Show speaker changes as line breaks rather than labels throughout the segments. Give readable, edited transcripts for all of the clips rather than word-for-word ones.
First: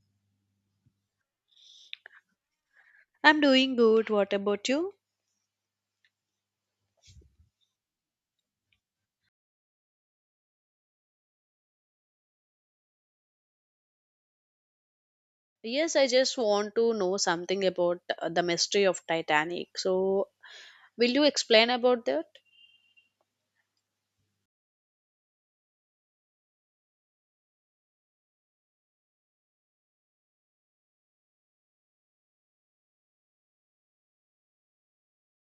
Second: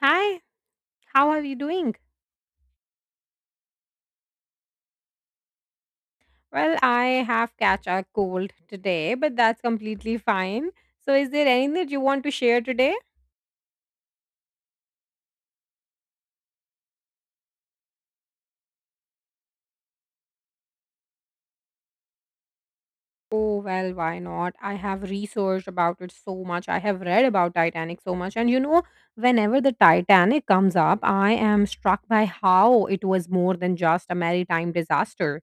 Hi, how are you doing?
I'm doing good. What about you?
Well, I have catch a cold today, but that's completely fine. So is there anything that you want to share today?
Yes, I just want to know something about the mystery of Titanic. So, will you explain about that?
Oh, well, why not? I have researched about it so much. I have read about Titanic so much. And you know, whenever the Titanic comes up, I am struck by how it was more than just a maritime disaster.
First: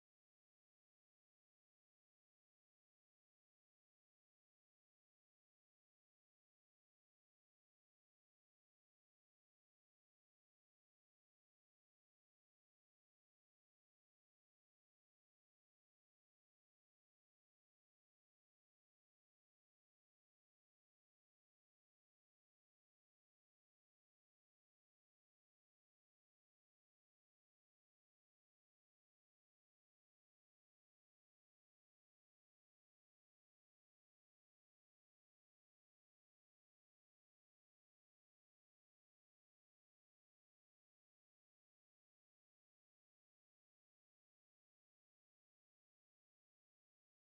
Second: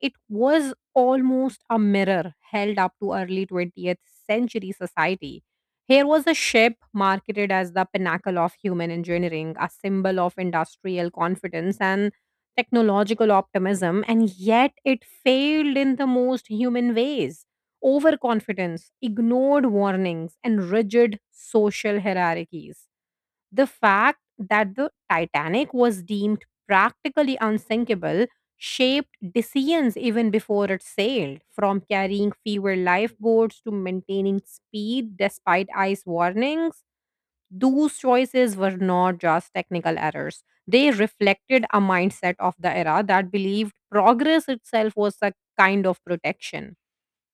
It was almost a mirror held up to early 20th century society. Here was a ship marketed as the pinnacle of human engineering, a symbol of industrial confidence, and technological optimism, and yet it failed in the most human ways. Overconfidence, ignored warnings, and rigid social hierarchies. The fact that the Titanic was deemed practically unsinkable shaped decisions even before it sailed, from carrying fewer lifeboats to maintaining speed despite ice warnings. Those choices were not just technical errors. They reflected a mindset of the era that believed progress itself was a kind of protection.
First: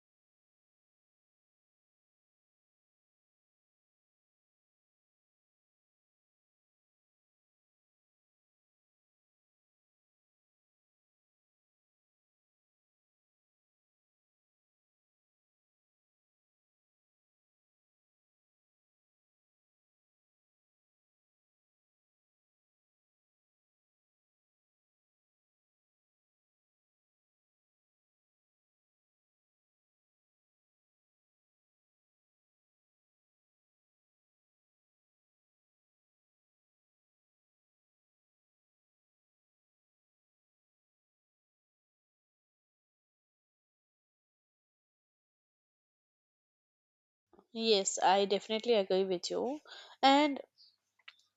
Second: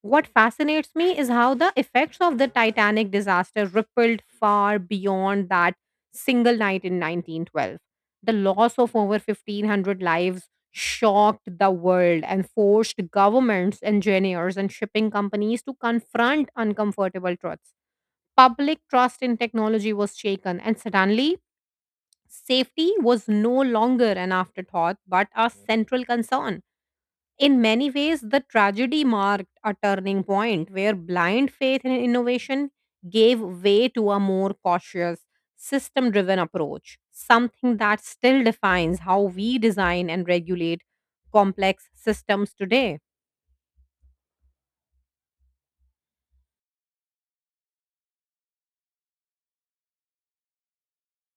What fascinates me is how the effects of the Titanic disaster rippled far beyond that single night in 1912. The loss of over 1,500 lives shocked the world and forced governments, engineers, and shipping companies to confront uncomfortable truths. Public trust in technology was shaken, and suddenly, safety was no longer an afterthought but a central concern. In many ways, the tragedy marked a turning point where blind faith in innovation gave way to a more cautious, system driven approach, something that still defines how we design and regulate complex systems today.
Yes, I definitely agree with you. And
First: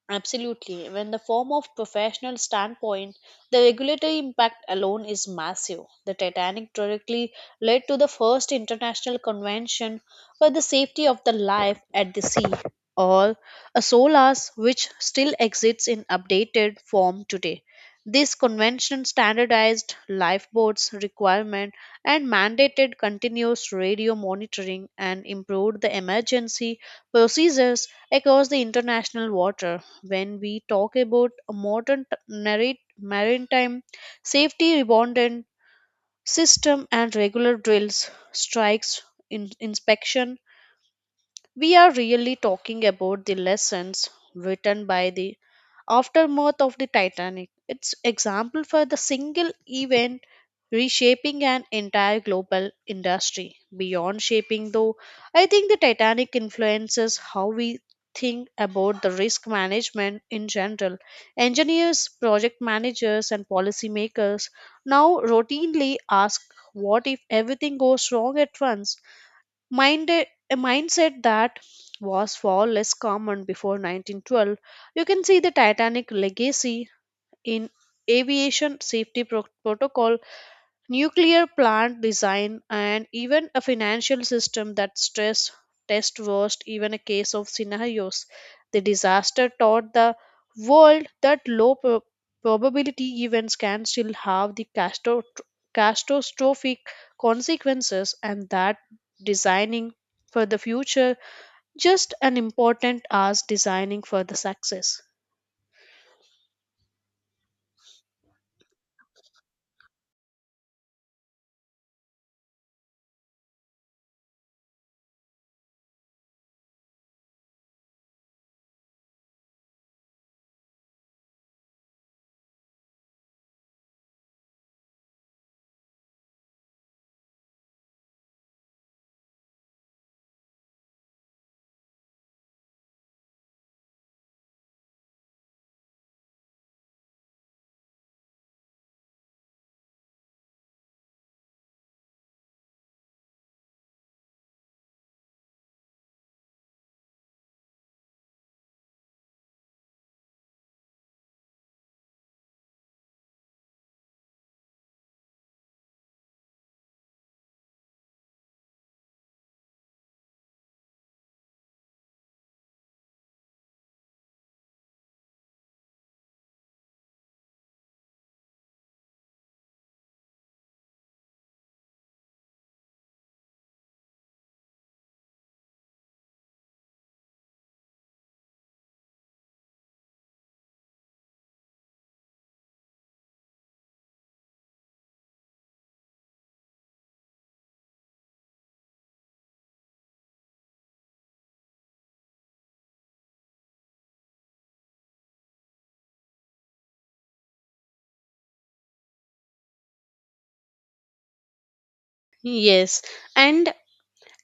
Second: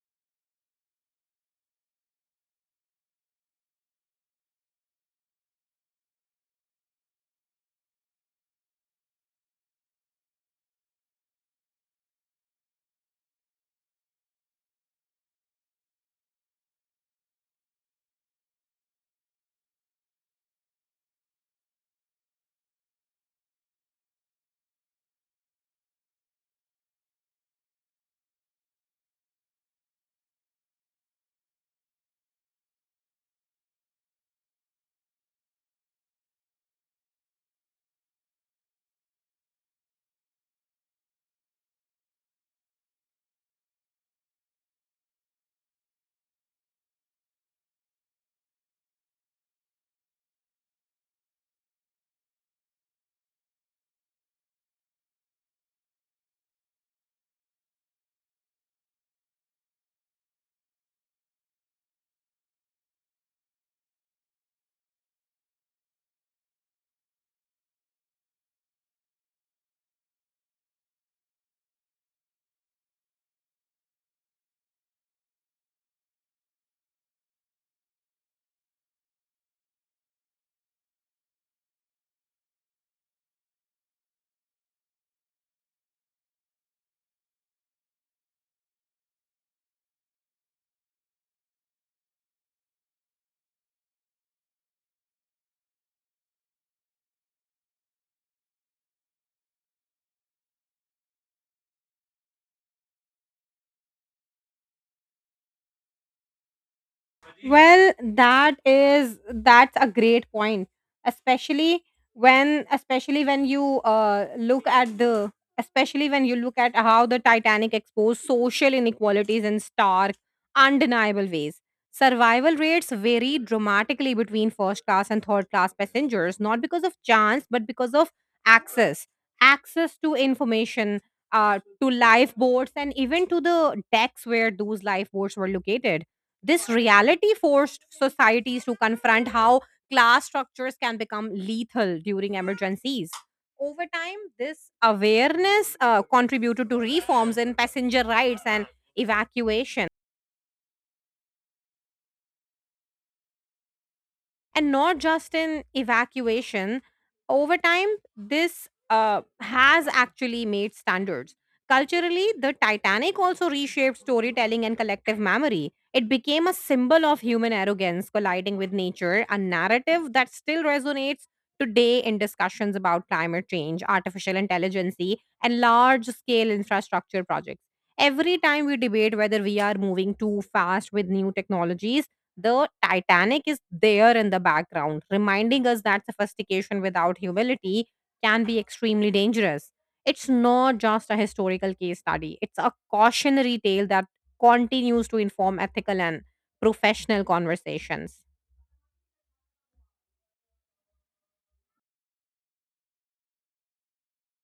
absolutely. When the form of professional standpoint, the regulatory impact alone is massive. The Titanic directly led to the first international convention for the safety of the life at the sea, or a SOLAS, which still exists in updated form today. This convention standardized lifeboats requirement and mandated continuous radio monitoring and improved the emergency procedures across the international water when we talk about a modern narrate, maritime safety redundant system and regular drills strikes inspection we are really talking about the lessons written by the aftermath of the Titanic. It's example for the single event reshaping an entire global industry. Beyond shaping though, I think the Titanic influences how we think about the risk management in general. Engineers, project managers and policymakers now routinely ask what if everything goes wrong at once? Minded A mindset that was far less common before 1912. You can see the titanic legacy in aviation safety protocol, nuclear plant design, and even a financial system that stress test worst even a case of scenarios. The disaster taught the world that low probability events can still have the catastrophic consequences, and that designing for the future just as important as designing for the success.
Well, that's a great point, especially especially when you look at the especially when you look at how the Titanic exposed social inequalities in stark, undeniable ways. Survival rates vary dramatically between first class and third class passengers, not because of chance, but because of access, access to information, to lifeboats, and even to the decks where those lifeboats were located. This reality forced societies to confront how class structures can become lethal during emergencies. Over time, this awareness contributed to reforms in passenger rights and evacuation, and not just in evacuation. Over time, this has actually made standards. Culturally, the Titanic also reshaped storytelling and collective memory. It became a symbol of human arrogance colliding with nature, a narrative that still resonates today in discussions about climate change, artificial intelligence, and large scale infrastructure projects. Every time we debate whether we are moving too fast with new technologies, the Titanic is there in the background, reminding us that sophistication without humility can be extremely dangerous. It's not just a historical case study, it's a cautionary tale that continues to inform ethical and professional conversations.
Yes, and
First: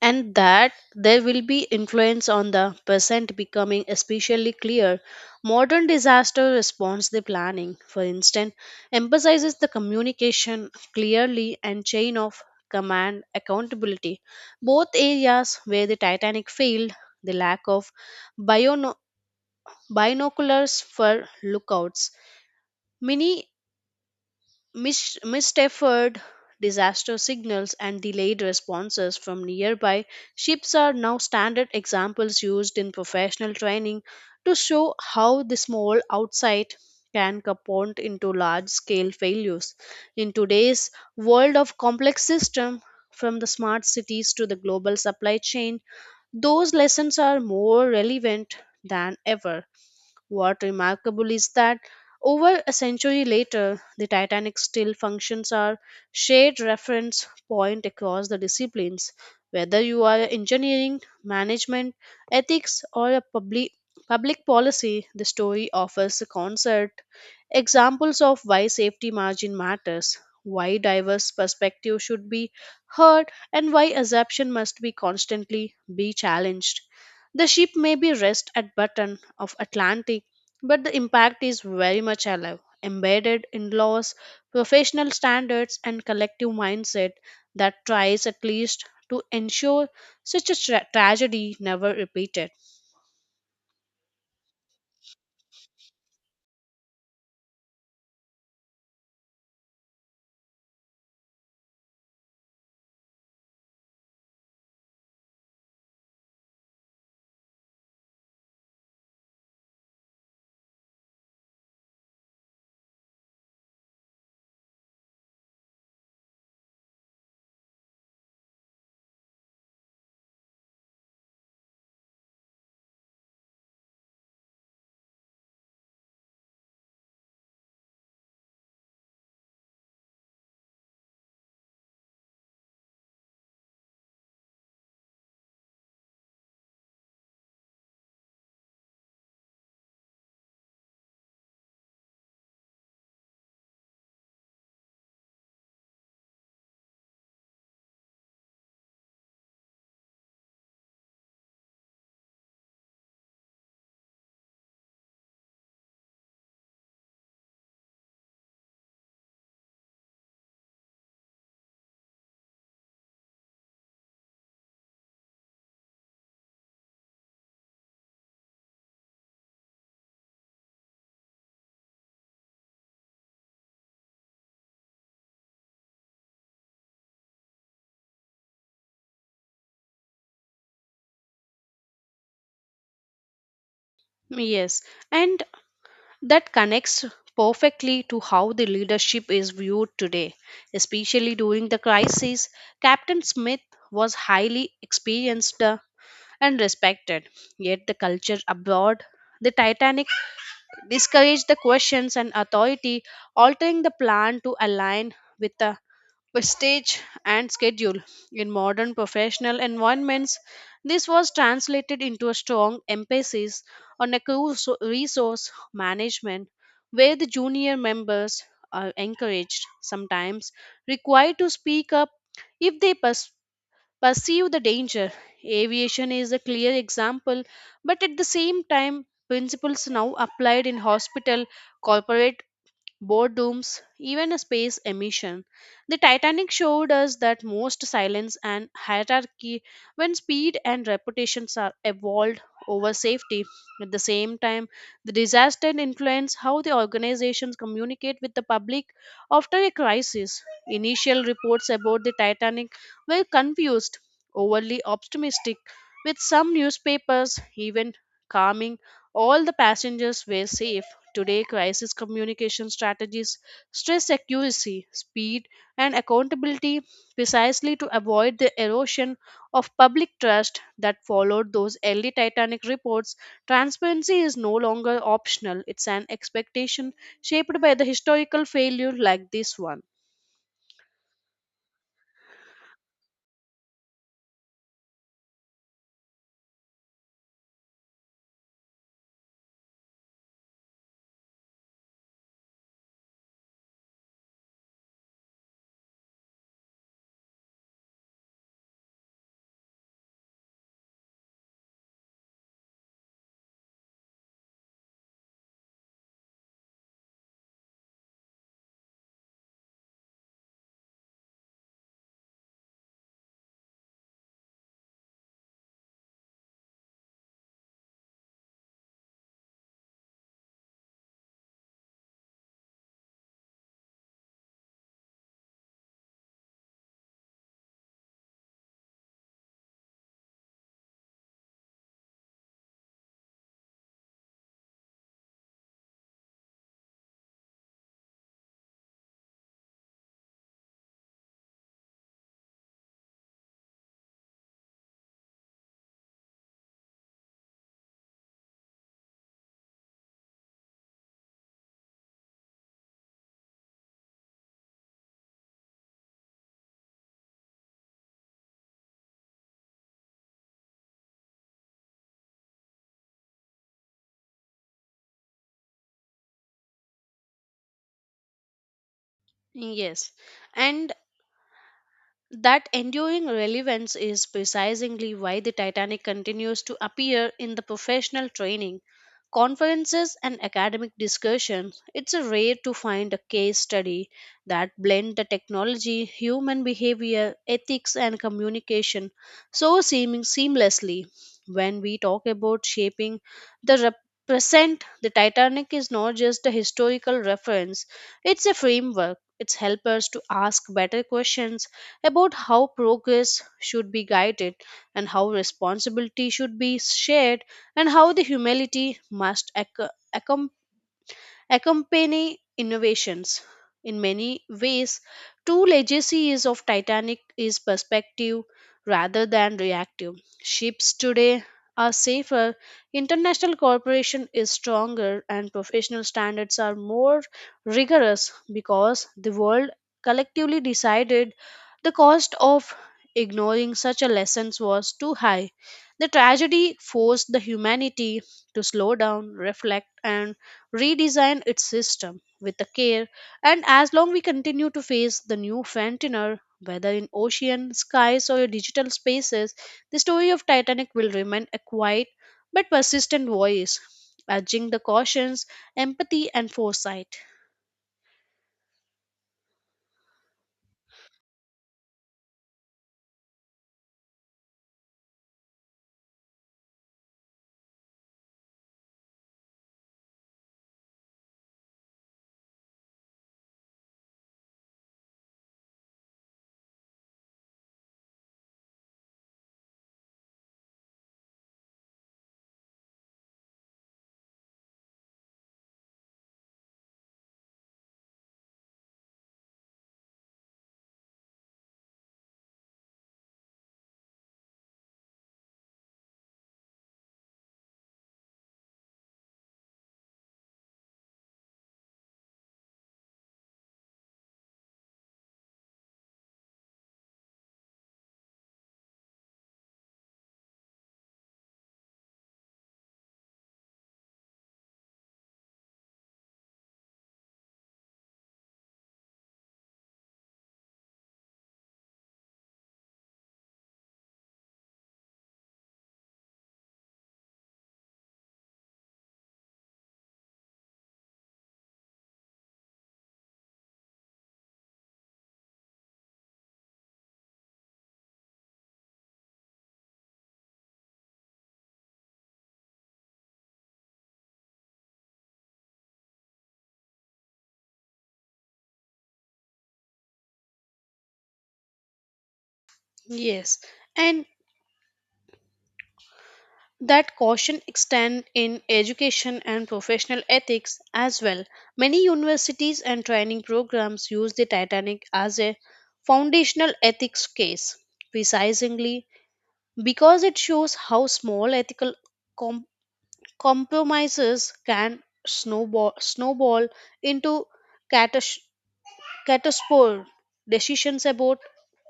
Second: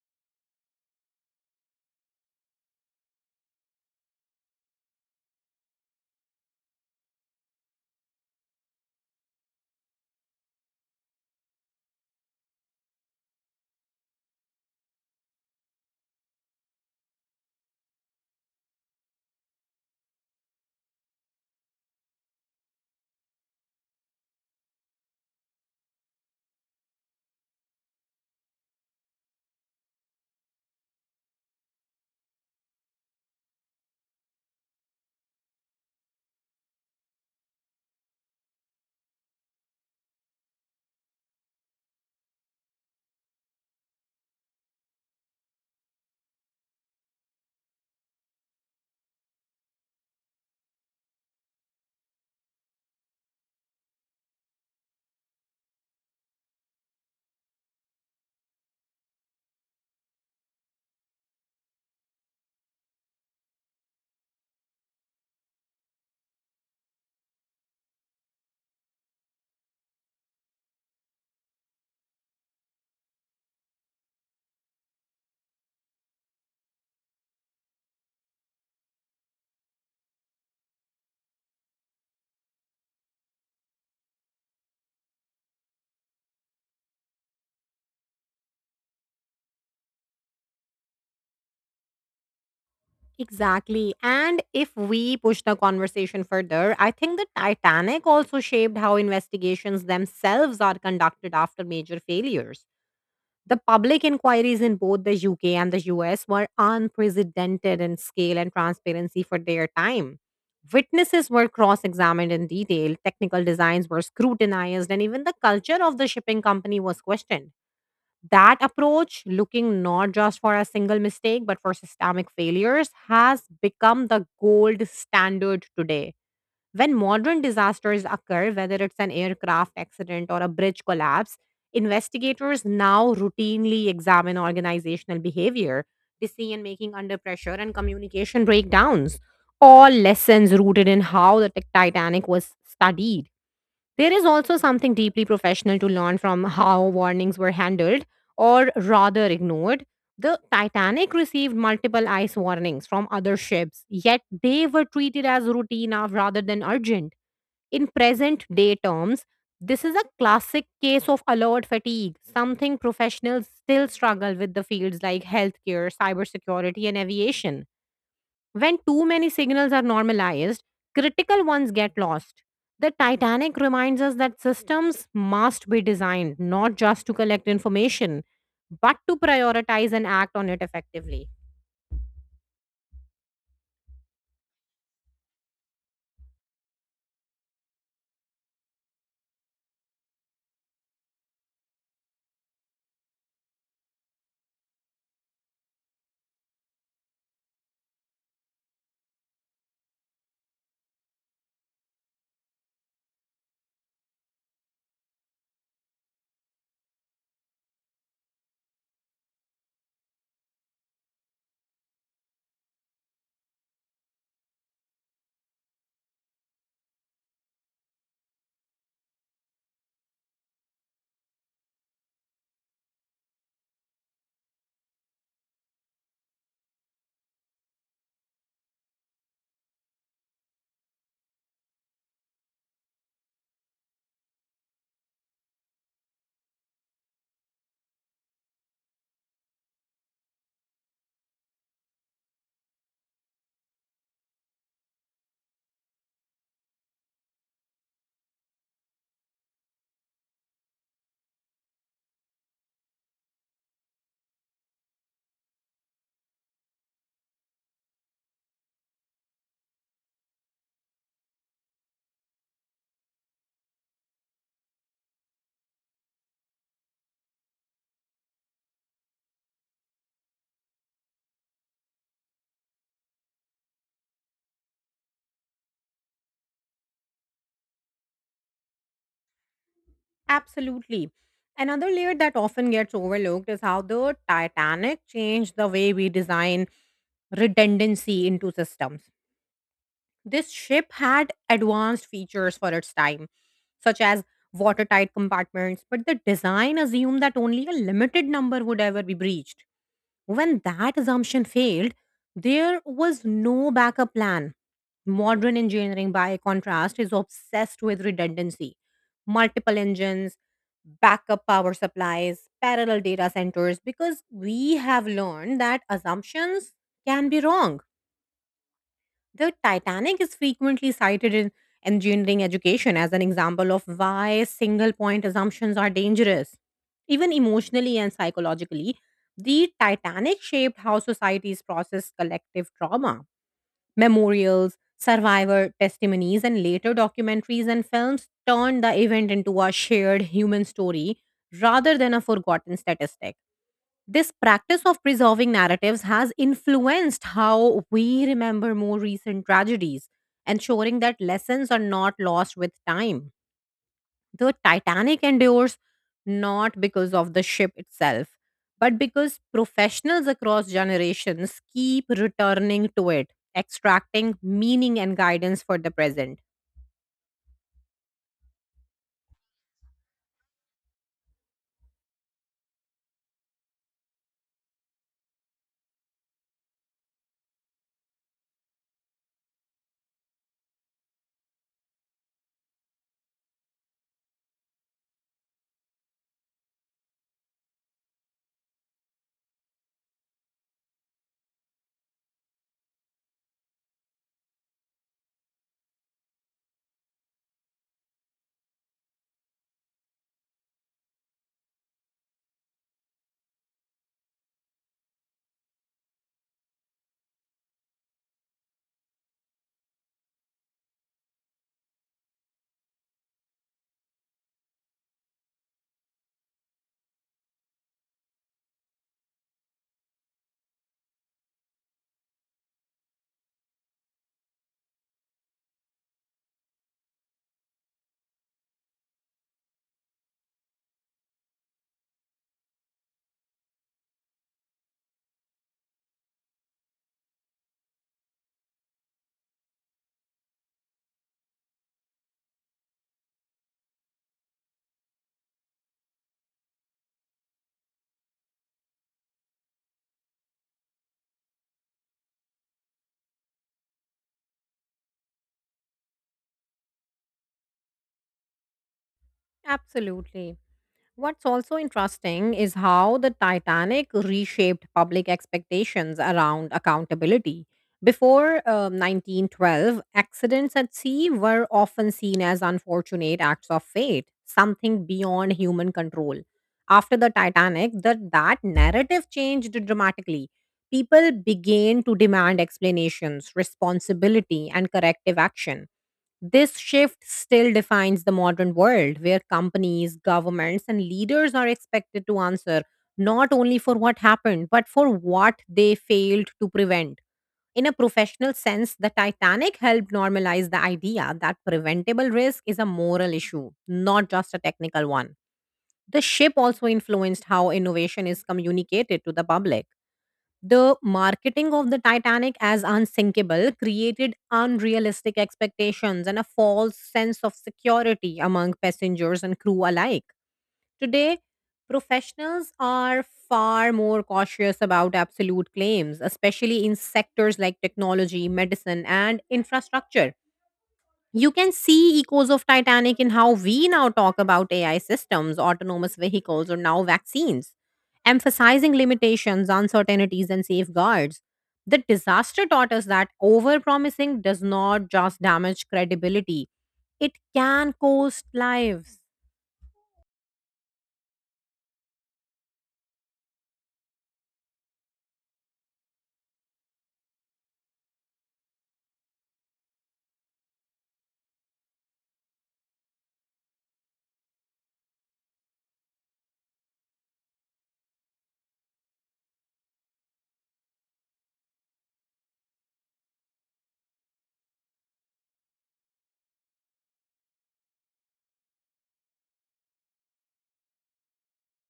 and that there will be influence on the present becoming especially clear modern disaster response the planning, for instance, emphasizes the communication clearly and chain of command accountability, both areas where the titanic failed. The lack of biono- binoculars for lookouts, many missed effort, disaster signals, and delayed responses from nearby ships are now standard examples used in professional training to show how the small outside can compound into large scale failures. In today's world of complex systems, from the smart cities to the global supply chain, those lessons are more relevant than ever. What remarkable is that over a century later, the Titanic still functions as shared reference point across the disciplines. Whether you are engineering, management, ethics, or a public policy, the story offers a concert examples of why safety margin matters, why diverse perspectives should be heard, and why assumption must be constantly be challenged. The ship may be rest at button of Atlantic, but the impact is very much alive, embedded in laws, professional standards, and collective mindset that tries at least to ensure such a tragedy never repeated.
Exactly. And if we push the conversation further, I think the Titanic also shaped how investigations themselves are conducted after major failures. The public inquiries in both the UK and the US were unprecedented in scale and transparency for their time. Witnesses were cross examined in detail, technical designs were scrutinized, and even the culture of the shipping company was questioned. That approach, looking not just for a single mistake, but for systemic failures, has become the gold standard today. When modern disasters occur, whether it's an aircraft accident or a bridge collapse, investigators now routinely examine organizational behavior, decision making under pressure, and communication breakdowns. All lessons rooted in how the Titanic was studied. There is also something deeply professional to learn from how warnings were handled, or rather ignored. The Titanic received multiple ice warnings from other ships, yet they were treated as routine of- rather than urgent. In present day terms, this is a classic case of alert fatigue, something professionals still struggle with the fields like healthcare, cybersecurity, and aviation. When too many signals are normalized, critical ones get lost. The Titanic reminds us that systems must be designed not just to collect information, but to prioritize and act on it effectively.
Yes, and that connects perfectly to how the leadership is viewed today. Especially during the crisis, Captain Smith was highly experienced and respected, yet the culture abroad the Titanic discourage the questions and authority, altering the plan to align with the prestige and schedule. In modern professional environments, this was translated into a strong emphasis on a resource management where the junior members are encouraged, sometimes required to speak up if they perceive the danger. Aviation is a clear example, but at the same time, principles now applied in hospital, corporate boardrooms, even space emission. The Titanic showed us that most silence and hierarchy, when speed and reputations are evolved over safety. At the same time, the disaster influenced how the organizations communicate with the public after a crisis. Initial reports about the Titanic were confused, overly optimistic, with some newspapers even calming all the passengers were safe. Today, crisis communication strategies stress accuracy, speed, and accountability precisely to avoid the erosion of public trust that followed those early Titanic reports. Transparency is no longer optional, it's an expectation shaped by the historical failure like this one.
Absolutely. Another layer that often gets overlooked is how the Titanic changed the way we design redundancy into systems. This ship had advanced features for its time, such as watertight compartments, but the design assumed that only a limited number would ever be breached. When that assumption failed, there was no backup plan. Modern engineering, by contrast, is obsessed with redundancy, multiple engines, backup power supplies, parallel data centers, because we have learned that assumptions can be wrong. The Titanic is frequently cited in engineering education as an example of why single point assumptions are dangerous. Even emotionally and psychologically, the Titanic shaped how societies process collective trauma. Memorials, survivor testimonies, and later documentaries and films turned the event into a shared human story rather than a forgotten statistic. This practice of preserving narratives has influenced how we remember more recent tragedies, ensuring that lessons are not lost with time. The Titanic endures not because of the ship itself, but because professionals across generations keep returning to it, extracting meaning and guidance for the present.
Yes, and that enduring relevance is precisely why the Titanic continues to appear in the professional training, conferences, and academic discussions. It's rare to find a case study that blend the technology, human behavior, ethics, and communication so seeming seamlessly. When we talk about shaping the represent, the Titanic is not just a historical reference; it's a framework. It helps us to ask better questions about how progress should be guided, and how responsibility should be shared, and how the humility must accompany innovations. In many ways, two legacy is of Titanic is perspective rather than reactive. Ships today are safer, international cooperation is stronger, and professional standards are more rigorous because the world collectively decided the cost of ignoring such a lessons was too high. The tragedy forced the humanity to slow down, reflect, and redesign its system with the care, and as long we continue to face the new frontier, whether in ocean skies or digital spaces, the story of titanic will remain a quiet but persistent voice urging the cautions, empathy and foresight.
Absolutely. What's also interesting is how the Titanic reshaped public expectations around accountability. Before 1912, accidents at sea were often seen as unfortunate acts of fate, something beyond human control. After the Titanic, that narrative changed dramatically. People began to demand explanations, responsibility, and corrective action. This shift still defines the modern world where companies, governments, and leaders are expected to answer not only for what happened, but for what they failed to prevent. In a professional sense, the Titanic helped normalize the idea that preventable risk is a moral issue, not just a technical one. The ship also influenced how innovation is communicated to the public. The marketing of the Titanic as unsinkable created unrealistic expectations and a false sense of security among passengers and crew alike. Today, professionals are far more cautious about absolute claims, especially in sectors like technology, medicine, and infrastructure. You can see echoes of Titanic in how we now talk about AI systems, autonomous vehicles, or now vaccines, emphasizing limitations, uncertainties, and safeguards. The disaster taught us that overpromising does not just damage credibility, it can cost lives.
Yes, and that caution extend in education and professional ethics as well. Many universities and training programs use the Titanic as a foundational ethics case, precisely because it shows how small ethical com- compromises can snowball into catastrophes. Caterpillar decisions about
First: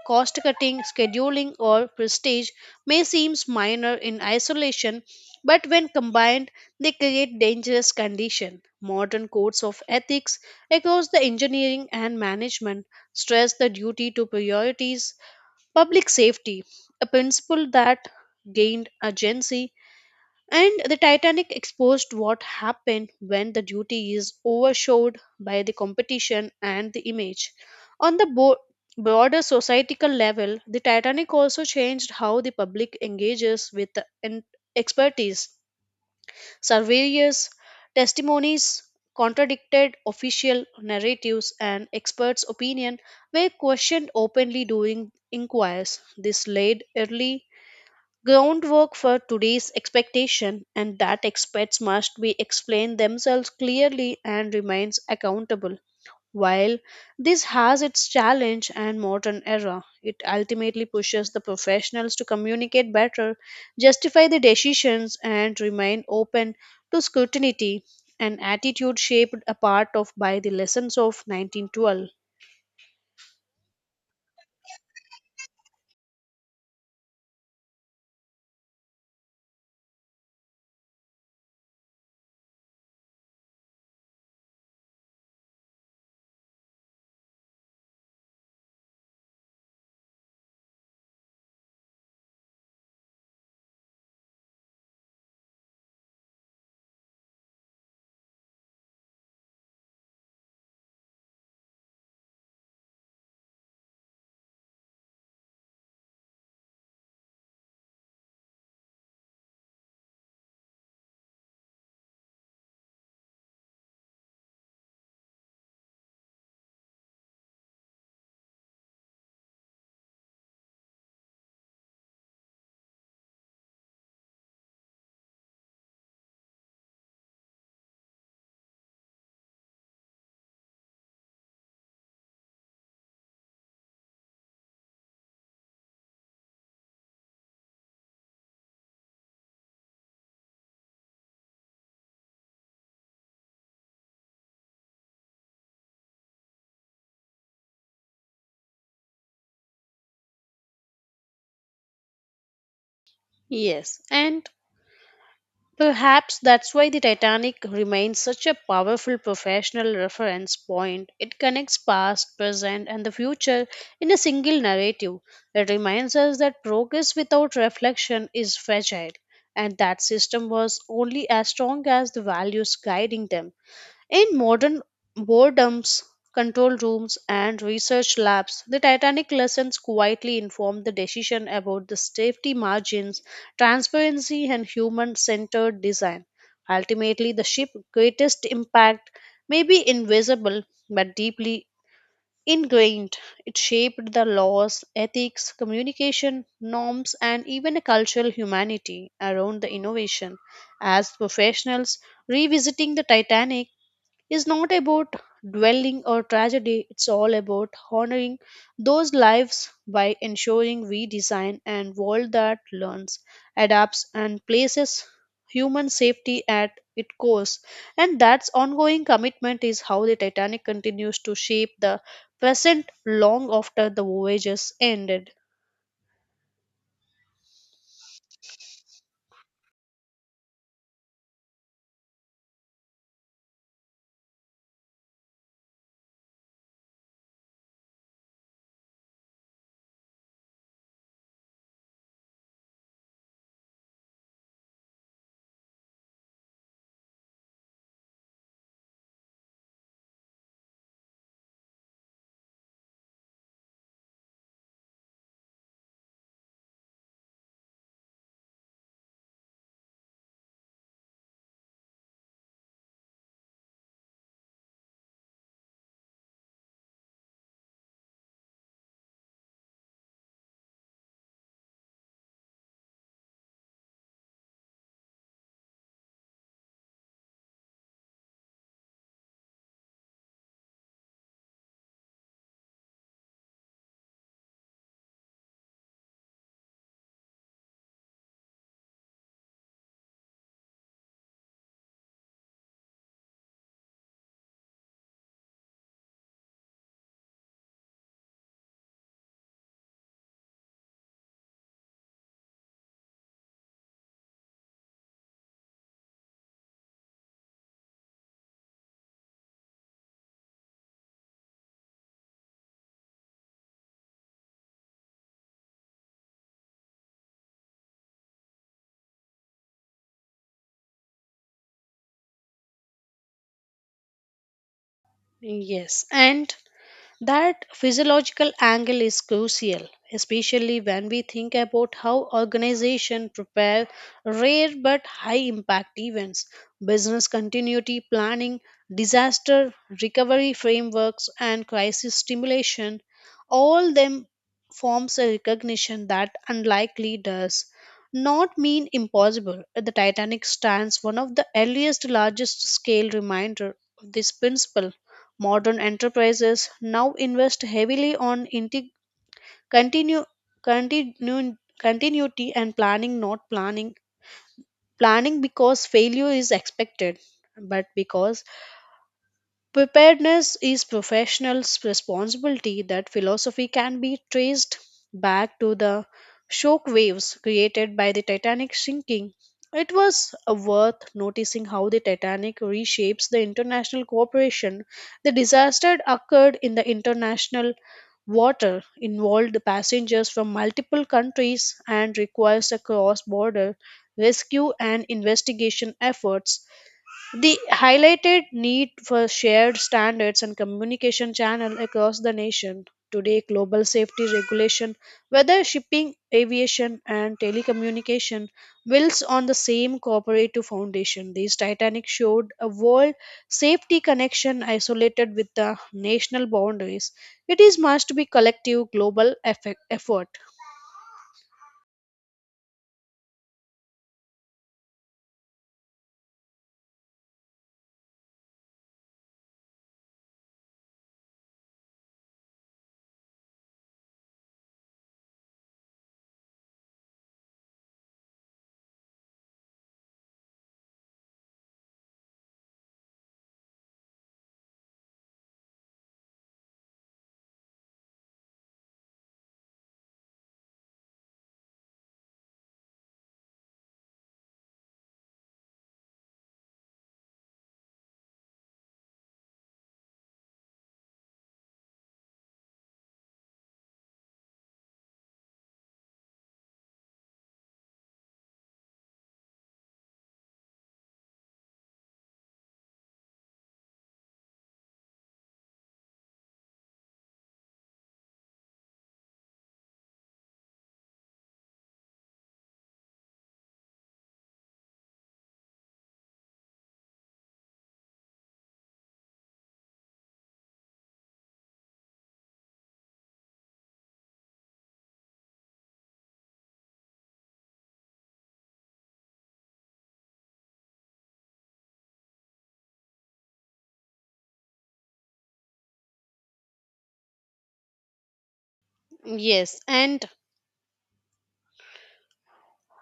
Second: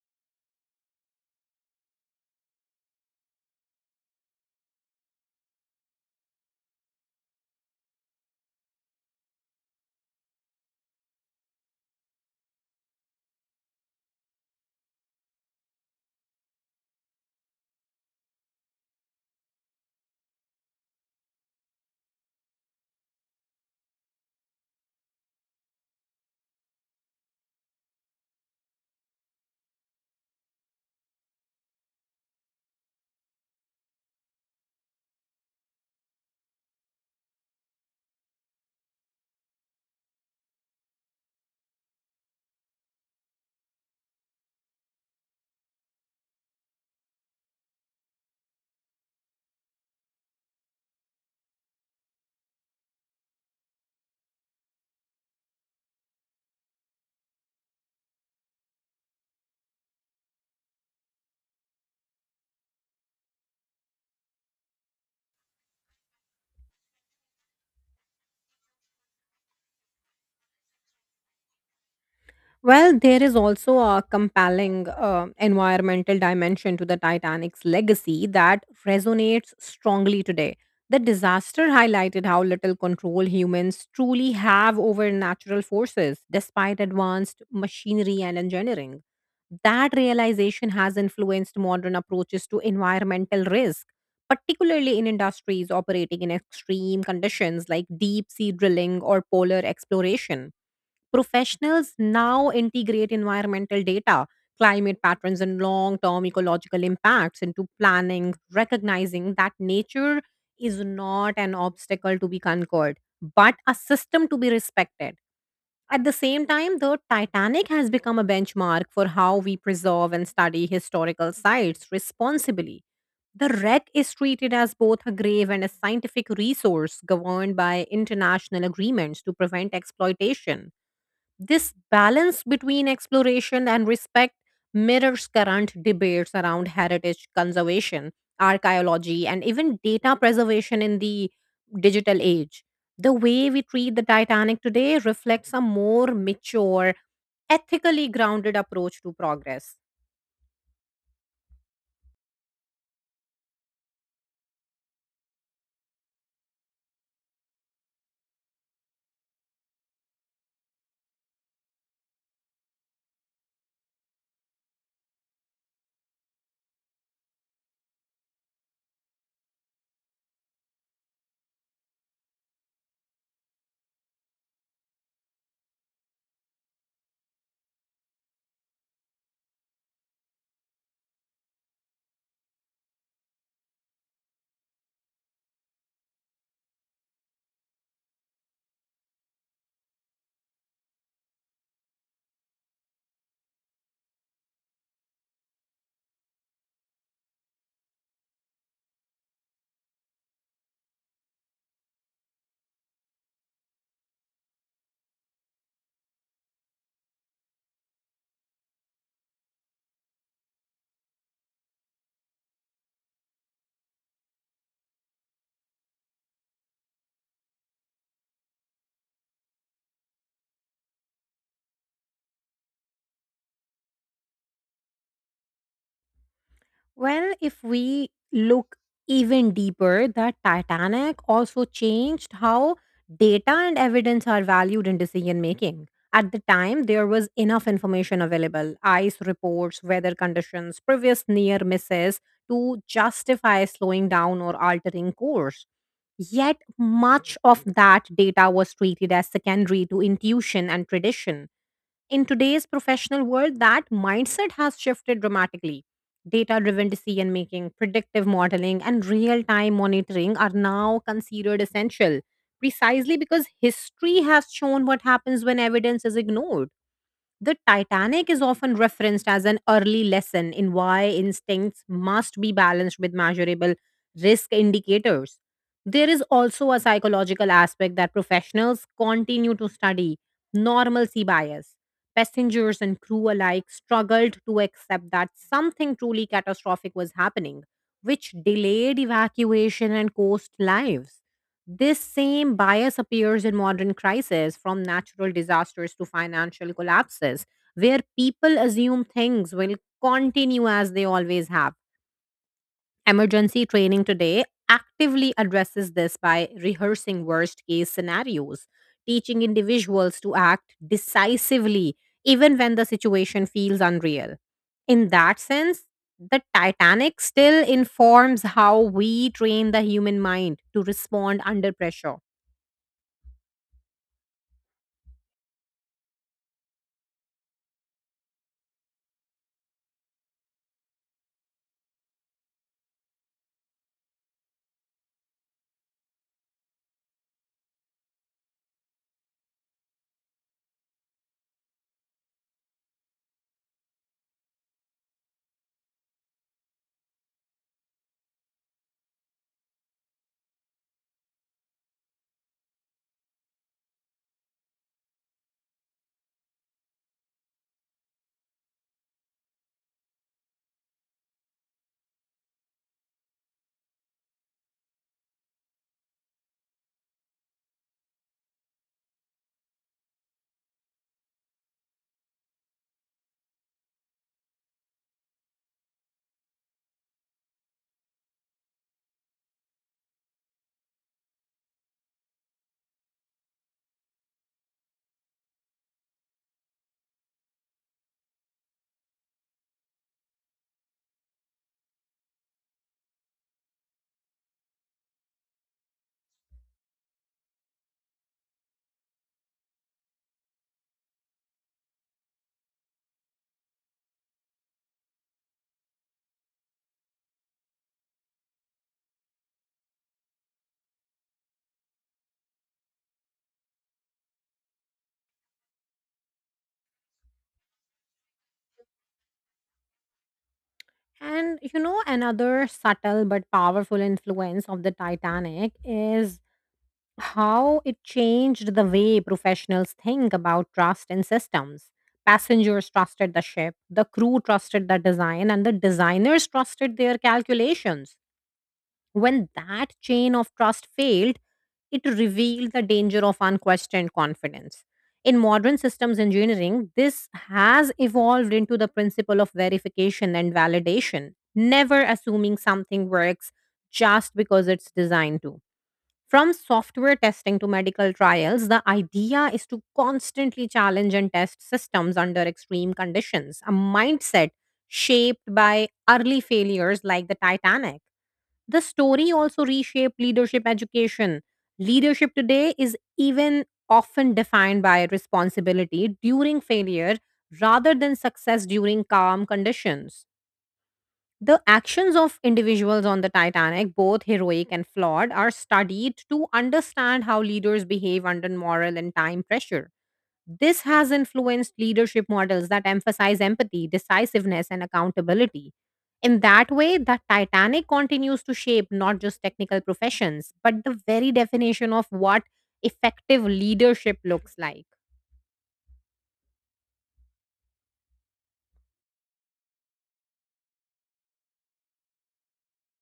cost cutting, scheduling, or prestige may seem minor in isolation, but when combined, they create dangerous conditions. Modern codes of ethics across the engineering and management stress the duty to priorities public safety, a principle that gained urgency. And the Titanic exposed what happened when the duty is overshadowed by the competition and the image. On the broader societal level, the Titanic also changed how the public engages with the expertise. Surveyors' testimonies contradicted official narratives, and experts' opinion were questioned openly during inquires. This led early groundwork for today's expectation, and that experts must be explain themselves clearly and remains accountable. While this has its challenge and modern era, it ultimately pushes the professionals to communicate better, justify the decisions, and remain open to scrutiny, an attitude shaped apart of by the lessons of 1912.
Well, there is also a compelling environmental dimension to the Titanic's legacy that resonates strongly today. The disaster highlighted how little control humans truly have over natural forces, despite advanced machinery and engineering. That realization has influenced modern approaches to environmental risk, particularly in industries operating in extreme conditions like deep sea drilling or polar exploration. Professionals now integrate environmental data, climate patterns, and long term ecological impacts into planning, recognizing that nature is not an obstacle to be conquered, but a system to be respected. At the same time, the Titanic has become a benchmark for how we preserve and study historical sites responsibly. The wreck is treated as both a grave and a scientific resource governed by international agreements to prevent exploitation. This balance between exploration and respect mirrors current debates around heritage conservation, archaeology, and even data preservation in the digital age. The way we treat the Titanic today reflects a more mature, ethically grounded approach to progress.
Yes, and perhaps that's why the Titanic remains such a powerful professional reference point. It connects past, present, and the future in a single narrative. It reminds us that progress without reflection is fragile, and that system was only as strong as the values guiding them. In modern boredoms, control rooms, and research labs, the Titanic lessons quietly inform the decision about the safety margins, transparency, and human centered design. Ultimately, the ship's greatest impact may be invisible but deeply ingrained. It shaped the laws, ethics, communication, norms, and even a cultural humanity around the innovation. As professionals revisiting the Titanic, is not about dwelling or tragedy, it's all about honoring those lives by ensuring we design an world that learns, adapts, and places human safety at its course. And that ongoing commitment is how the Titanic continues to shape the present long after the voyage has ended.
Well, if we look even deeper, the Titanic also changed how data and evidence are valued in decision making. At the time, there was enough information available ice reports, weather conditions, previous near misses to justify slowing down or altering course. Yet, much of that data was treated as secondary to intuition and tradition in today's professional world, that mindset has shifted dramatically. Data driven decision making, predictive modeling, and real time monitoring are now considered essential, precisely because history has shown what happens when evidence is ignored. The Titanic is often referenced as an early lesson in why instincts must be balanced with measurable risk indicators. There is also a psychological aspect that professionals continue to study normalcy bias. Passengers and crew alike struggled to accept that something truly catastrophic was happening, which delayed evacuation and cost lives. This same bias appears in modern crises, from natural disasters to financial collapses, where people assume things will continue as they always have. Emergency training today actively addresses this by rehearsing worst case scenarios, teaching individuals to act decisively even when the situation feels unreal. In that sense, the Titanic still informs how we train the human mind to respond under pressure.
Yes, and that physiological angle is crucial, especially when we think about how organizations prepare rare but high impact events, business continuity planning, disaster recovery frameworks, and crisis stimulation. All them forms a recognition that unlikely does not mean impossible. The Titanic stands one of the earliest largest scale reminder of this principle. Modern enterprises now invest heavily on continu- continuity and planning, not planning. Planning because failure is expected, but because preparedness is professionals' responsibility. That philosophy can be traced back to the shock waves created by the Titanic sinking. It was worth noticing how the Titanic reshapes the international cooperation. The disaster occurred in the international water, involved the passengers from multiple countries, and requires a cross border rescue and investigation efforts. The highlighted need for shared standards and communication channel across the nation. Today, global safety regulation, whether shipping, aviation, and telecommunication, builds on the same cooperative foundation. This Titanic showed a world safety connection isolated with the national boundaries. It is must be collective global effort.
And you know, another subtle but powerful influence of the Titanic is how it changed the way professionals think about trust and systems. Passengers trusted the ship, the crew trusted the design, and the designers trusted their calculations when that chain of trust failed, it revealed the danger of unquestioned confidence. In modern systems engineering, this has evolved into the principle of verification and validation, never assuming something works just because it's designed to. From software testing to medical trials, the idea is to constantly challenge and test systems under extreme conditions, a mindset shaped by early failures like the Titanic. The story also reshaped leadership education. Leadership today is even often defined by responsibility during failure rather than success during calm conditions. The actions of individuals on the Titanic, both heroic and flawed, are studied to understand how leaders behave under moral and time pressure. This has influenced leadership models that emphasize empathy, decisiveness, and accountability. In that way, the Titanic continues to shape not just technical professions, but the very definition of what effective leadership looks like.
Yes, and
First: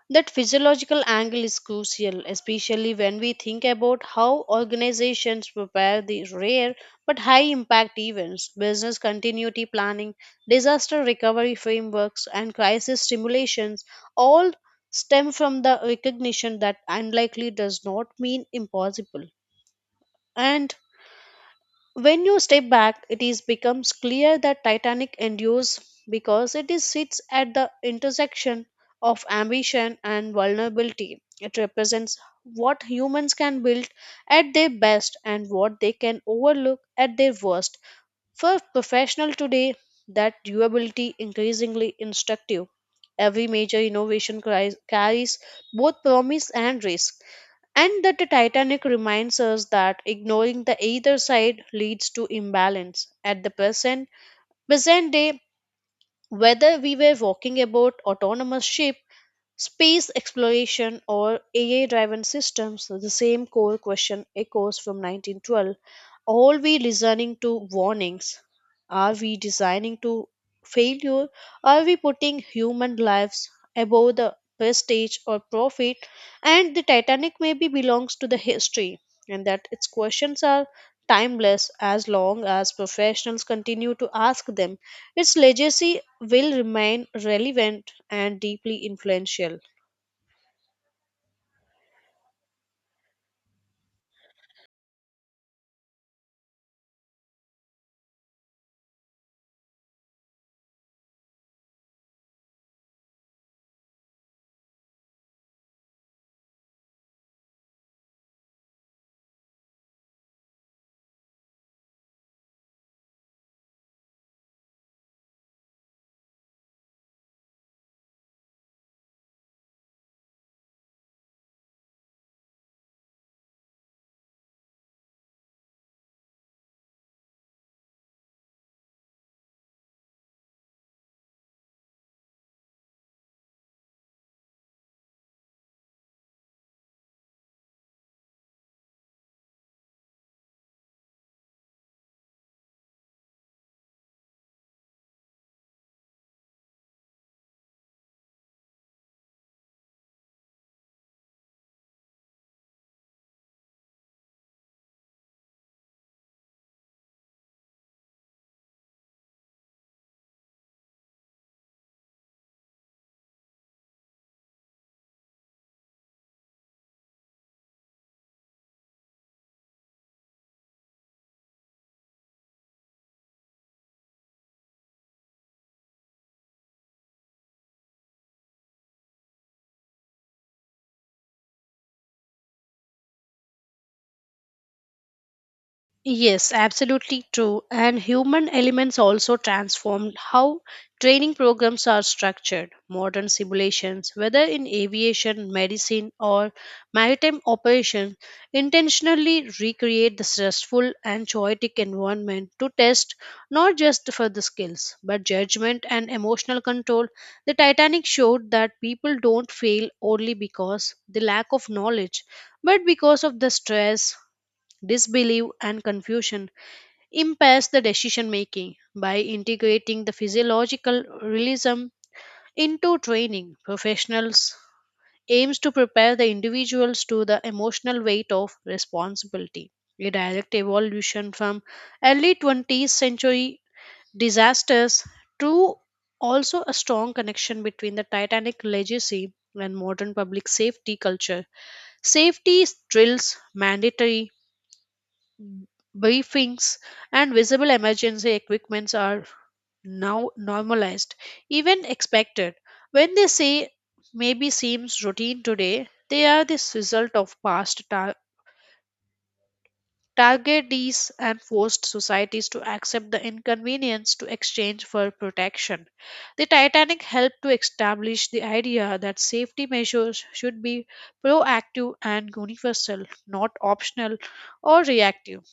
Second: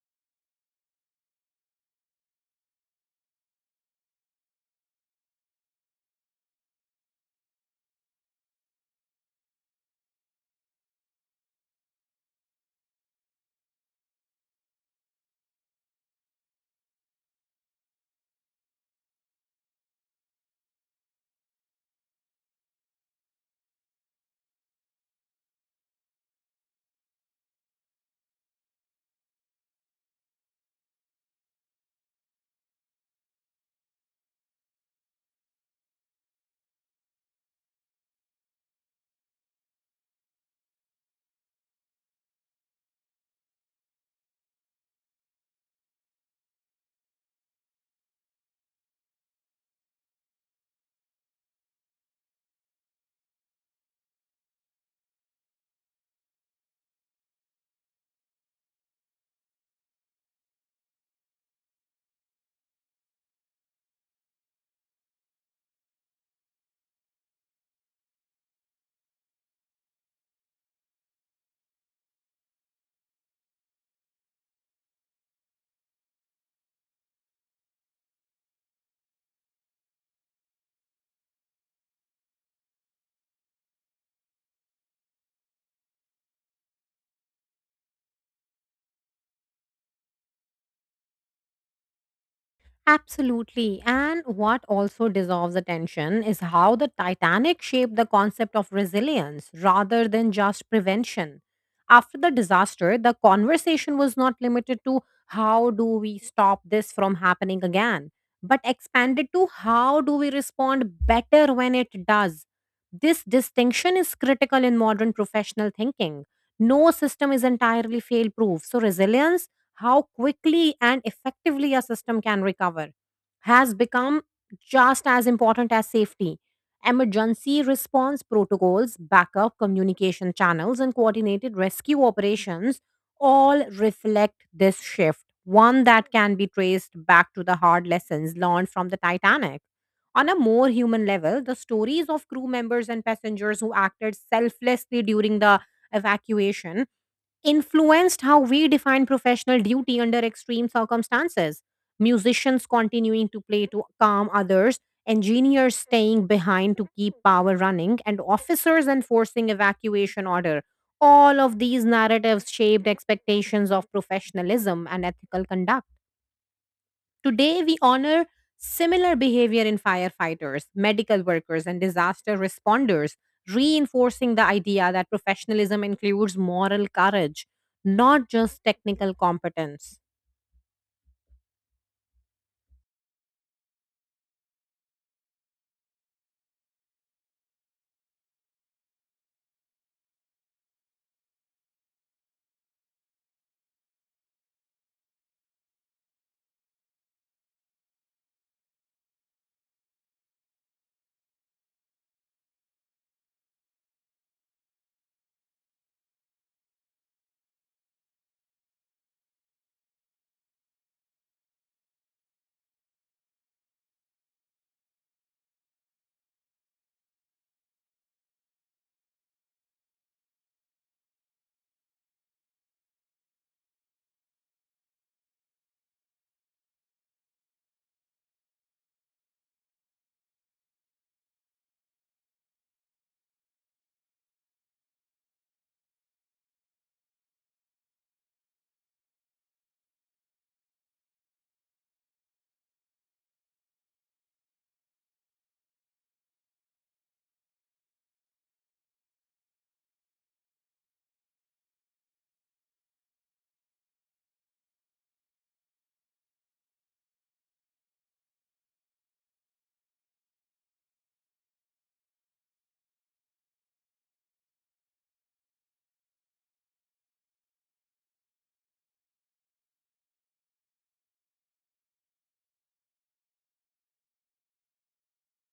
that physiological angle is crucial, especially when we think about how organizations prepare the rare but high impact events, business continuity planning, disaster recovery frameworks, and crisis simulations all stem from the recognition that unlikely does not mean impossible. And when you step back, it is becomes clear that Titanic endures because it is sits at the intersection of ambition and vulnerability. It represents what humans can build at their best and what they can overlook at their worst. For professional today, that durability increasingly instructive. Every major innovation carries both promise and risk, and that the Titanic reminds us that ignoring the either side leads to imbalance. At the present day, whether we were walking about autonomous ship, space exploration, or AI driven systems, the same core question echoes from 1912. Are we listening to warnings? Are we designing to failure? Are we putting human lives above the prestige or profit? And the Titanic maybe belongs to the history, and that its questions are timeless. As long as professionals continue to ask them, its legacy will remain relevant and deeply influential.
Absolutely. And what also dissolves attention is how the Titanic shaped the concept of resilience rather than just prevention. After the disaster, the conversation was not limited to how do we stop this from happening again, but expanded to how do we respond better when it does. This distinction is critical in modern professional thinking. No system is entirely fail proof. So, resilience, how quickly and effectively a system can recover, has become just as important as safety. Emergency response protocols, backup communication channels, and coordinated rescue operations all reflect this shift, one that can be traced back to the hard lessons learned from the Titanic. On a more human level, the stories of crew members and passengers who acted selflessly during the evacuation influenced how we define professional duty under extreme circumstances. Musicians continuing to play to calm others, engineers staying behind to keep power running, and officers enforcing evacuation order. All of these narratives shaped expectations of professionalism and ethical conduct. Today, we honor similar behavior in firefighters, medical workers, and disaster responders, reinforcing the idea that professionalism includes moral courage, not just technical competence.
Yes, absolutely true. And human elements also transformed how training programs are structured. Modern simulations, whether in aviation, medicine, or maritime operations, intentionally recreate the stressful and chaotic environment to test not just for the skills, but judgment and emotional control. The Titanic showed that people don't fail only because the lack of knowledge, but because of the stress, disbelief and confusion impairs the decision making. By integrating the physiological realism into training, professionals aims to prepare the individuals to the emotional weight of responsibility, a direct evolution from early 20th century disasters to also a strong connection between the titanic legacy and modern public safety culture. Safety drills, mandatory briefings, and visible emergency equipments are now normalized, even expected. When they say maybe seems routine today, they are the result of past targetees and forced societies to accept the inconvenience to exchange for protection. The Titanic helped to establish the idea that safety measures should be proactive and universal, not optional or reactive.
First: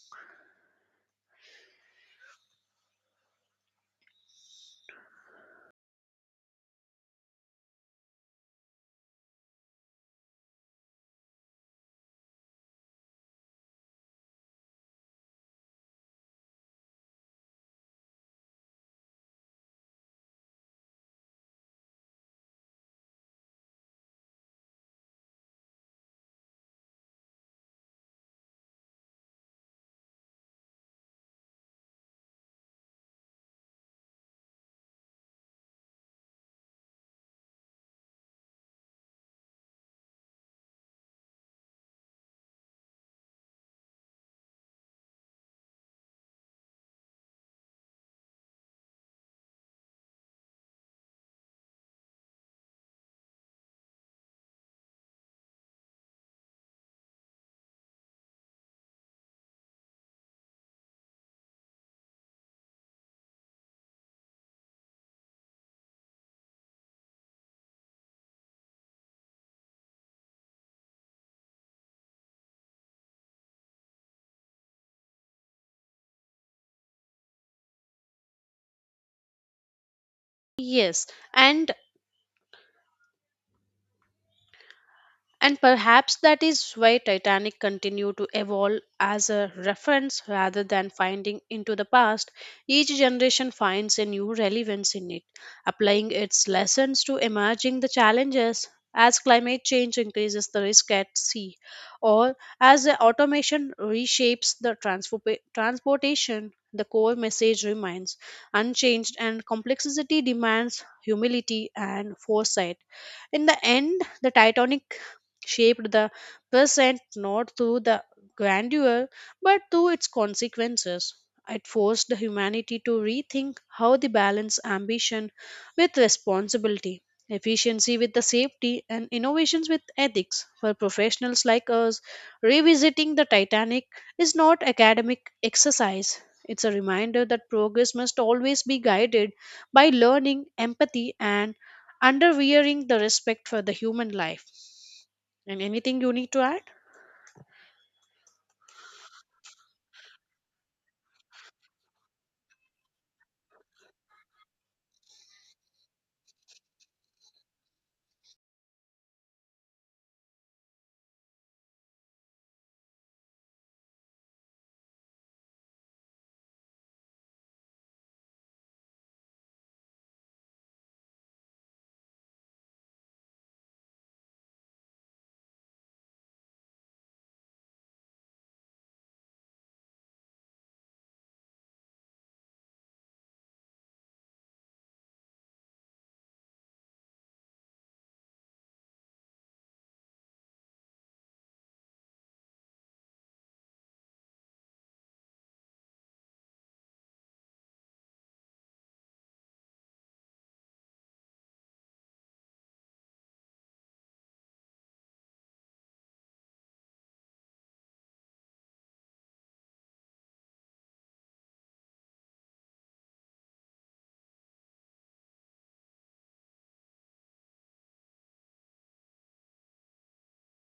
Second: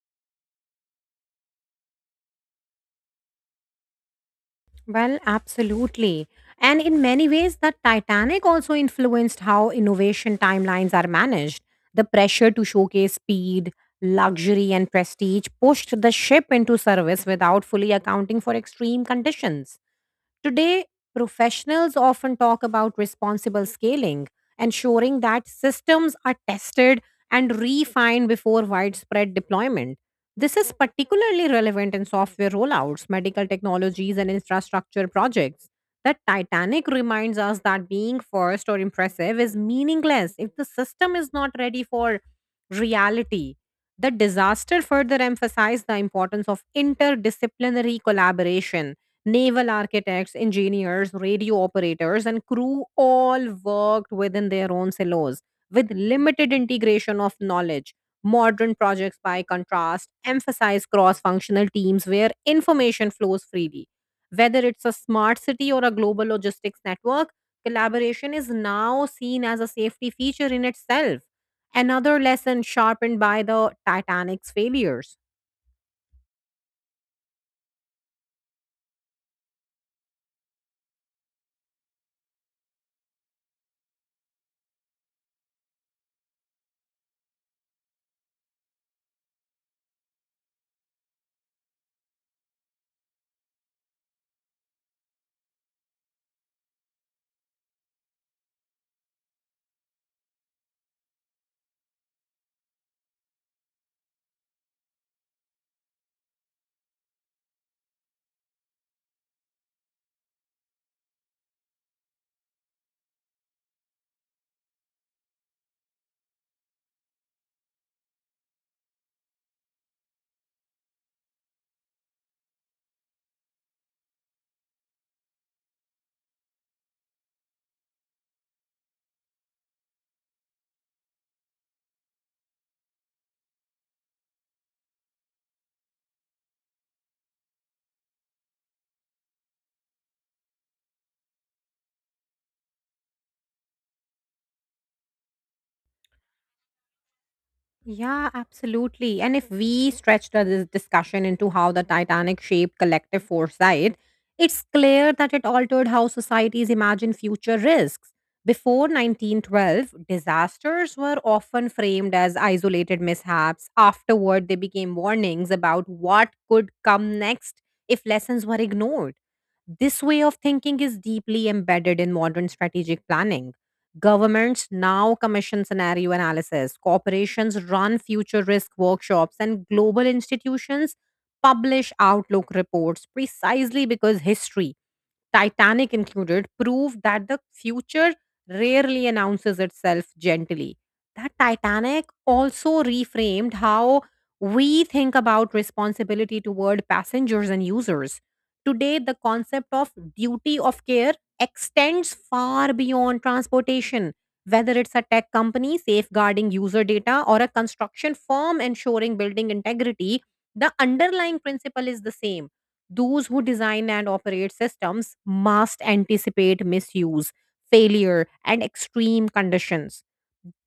Well, absolutely. And in many ways, the Titanic also influenced how innovation timelines are managed. The pressure to showcase speed, luxury, and prestige pushed the ship into service without fully accounting for extreme conditions. Today, professionals often talk about responsible scaling, ensuring that systems are tested and refined before widespread deployment. This is particularly relevant in software rollouts, medical technologies, and infrastructure projects. The Titanic reminds us that being first or impressive is meaningless if the system is not ready for reality. The disaster further emphasized the importance of interdisciplinary collaboration. Naval architects, engineers, radio operators, and crew all worked within their own silos with limited integration of knowledge. Modern projects, by contrast, emphasize cross functional teams where information flows freely. Whether it's a smart city or a global logistics network, collaboration is now seen as a safety feature in itself. Another lesson sharpened by the Titanic's failures.
Yes, and And perhaps that is why Titanic continued to evolve as a reference rather than finding into the past. Each generation finds a new relevance in it, applying its lessons to emerging the challenges. As climate change increases the risk at sea, or as the automation reshapes the transportation, the core message remains unchanged and complexity demands humility and foresight. In the end, the Titanic shaped the present not through the grandeur but through its consequences. It forced the humanity to rethink how they balance ambition with responsibility, efficiency with the safety, and innovations with ethics. For professionals like us, revisiting the Titanic is not academic exercise. It's a reminder that progress must always be guided by learning, empathy, and underwearing the respect for the human life. And anything you need to add?
Yeah, absolutely. And if we stretch this discussion into how the Titanic shaped collective foresight, it's clear that it altered how societies imagine future risks. Before 1912, disasters were often framed as isolated mishaps. Afterward, they became warnings about what could come next if lessons were ignored. This way of thinking is deeply embedded in modern strategic planning. Governments now commission scenario analysis, corporations run future risk workshops, and global institutions publish outlook reports precisely because history, Titanic included, prove that the future rarely announces itself gently. That Titanic also reframed how we think about responsibility toward passengers and users. Today, the concept of duty of care extends far beyond transportation, whether it's a tech company safeguarding user data or a construction firm ensuring building integrity. The underlying principle is the same: those who design and operate systems must anticipate misuse, failure, and extreme conditions.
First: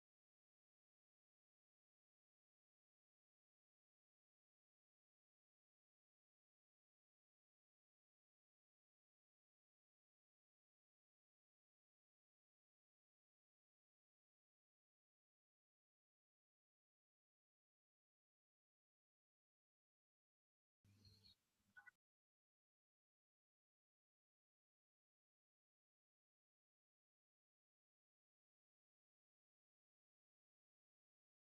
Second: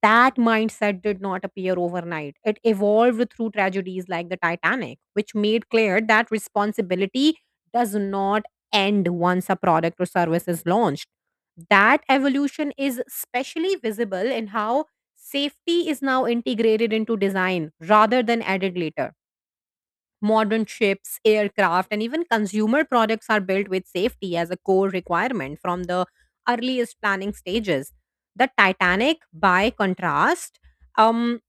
That mindset did not appear overnight. It evolved through tragedies like the Titanic, which made clear that responsibility does not end once a product or service is launched. That evolution is especially visible in how safety is now integrated into design rather than added later. Modern ships, aircraft, and even consumer products are built with safety as a core requirement from the earliest planning stages. The Titanic, by contrast, um,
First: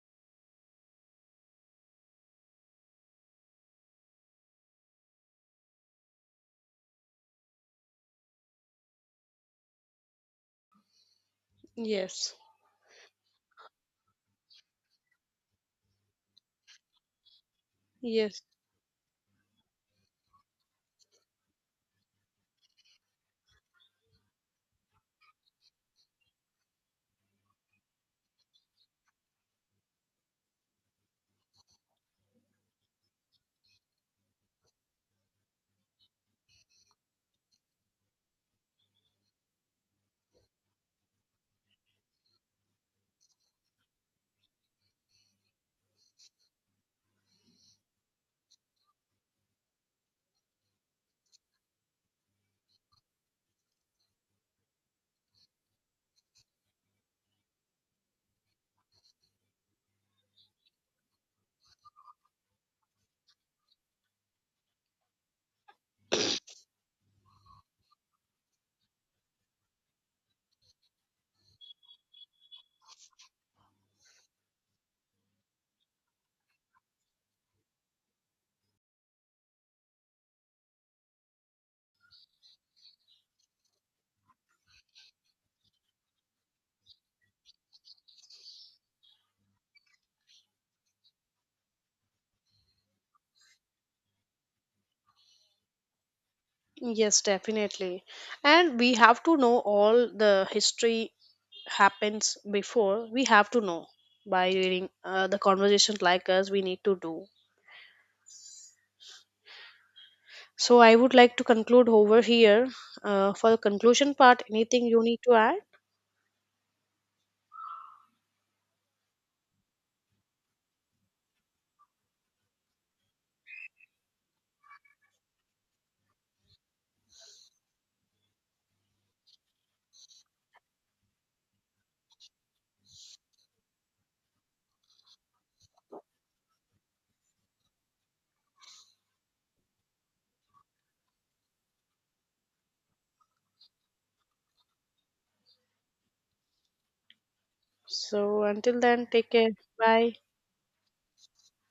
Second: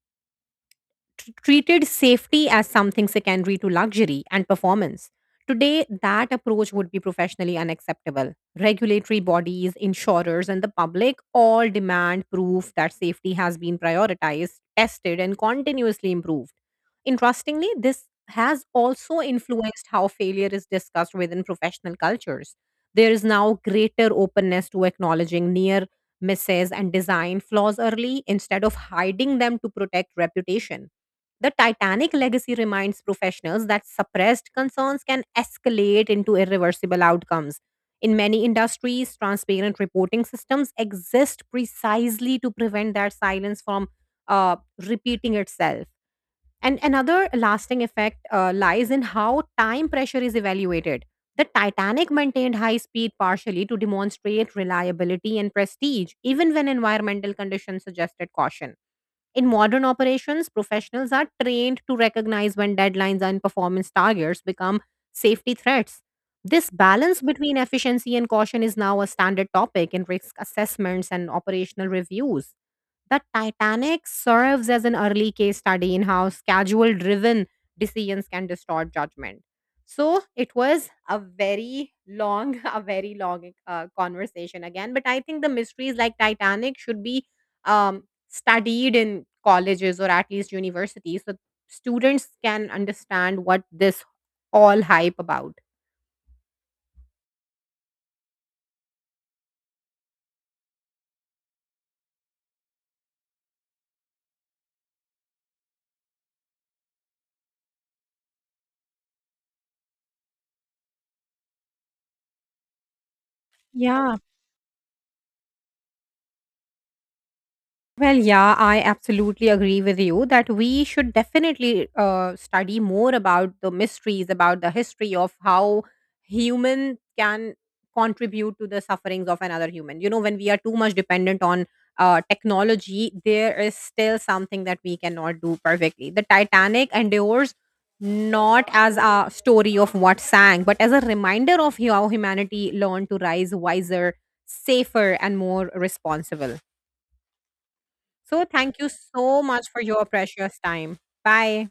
treated safety as something secondary to luxury and performance. Today, that approach would be professionally unacceptable. Regulatory bodies, insurers, and the public all demand
Yes,
proof that safety has been prioritized, tested, and continuously improved. Interestingly, this
yes,
has also influenced how failure is discussed within professional cultures. There is now greater openness to acknowledging near misses and design flaws early instead of hiding them to protect reputation. The Titanic legacy reminds professionals that suppressed concerns can escalate into irreversible outcomes. In many industries, transparent reporting systems exist precisely to prevent that silence from uh, repeating itself. And another lasting effect lies in how time pressure is evaluated. The Titanic maintained high speed partially to demonstrate reliability and prestige, even when environmental conditions suggested caution. In modern operations, professionals are trained to recognize when deadlines and performance targets become safety threats. This balance between efficiency and caution is now a standard topic in risk assessments and operational reviews. The Titanic serves as an early case study in how schedule driven decisions can distort judgment. So it was a very long, a very long conversation again. But I think the mysteries like Titanic should be um, studied in colleges or at least universities so students can understand what this all hype about.
yes, definitely. And we have to know all the history happens before. We have to know by reading the conversations like us. We need to do. So I would like to conclude over here. For the conclusion
Yeah,
part, anything you need to add?
yeah, I absolutely agree with you that we should definitely study more about the mysteries, about the history of how human can contribute to the sufferings of another human. You know, when we are too much dependent on technology, there is still something that we cannot do perfectly. The Titanic endures not as a story of what sank, but as a reminder of how humanity learned to rise wiser, safer, and more responsible.
So
So, thank
until
you
then, take
so
care.
much for your
Bye.
precious time. Bye.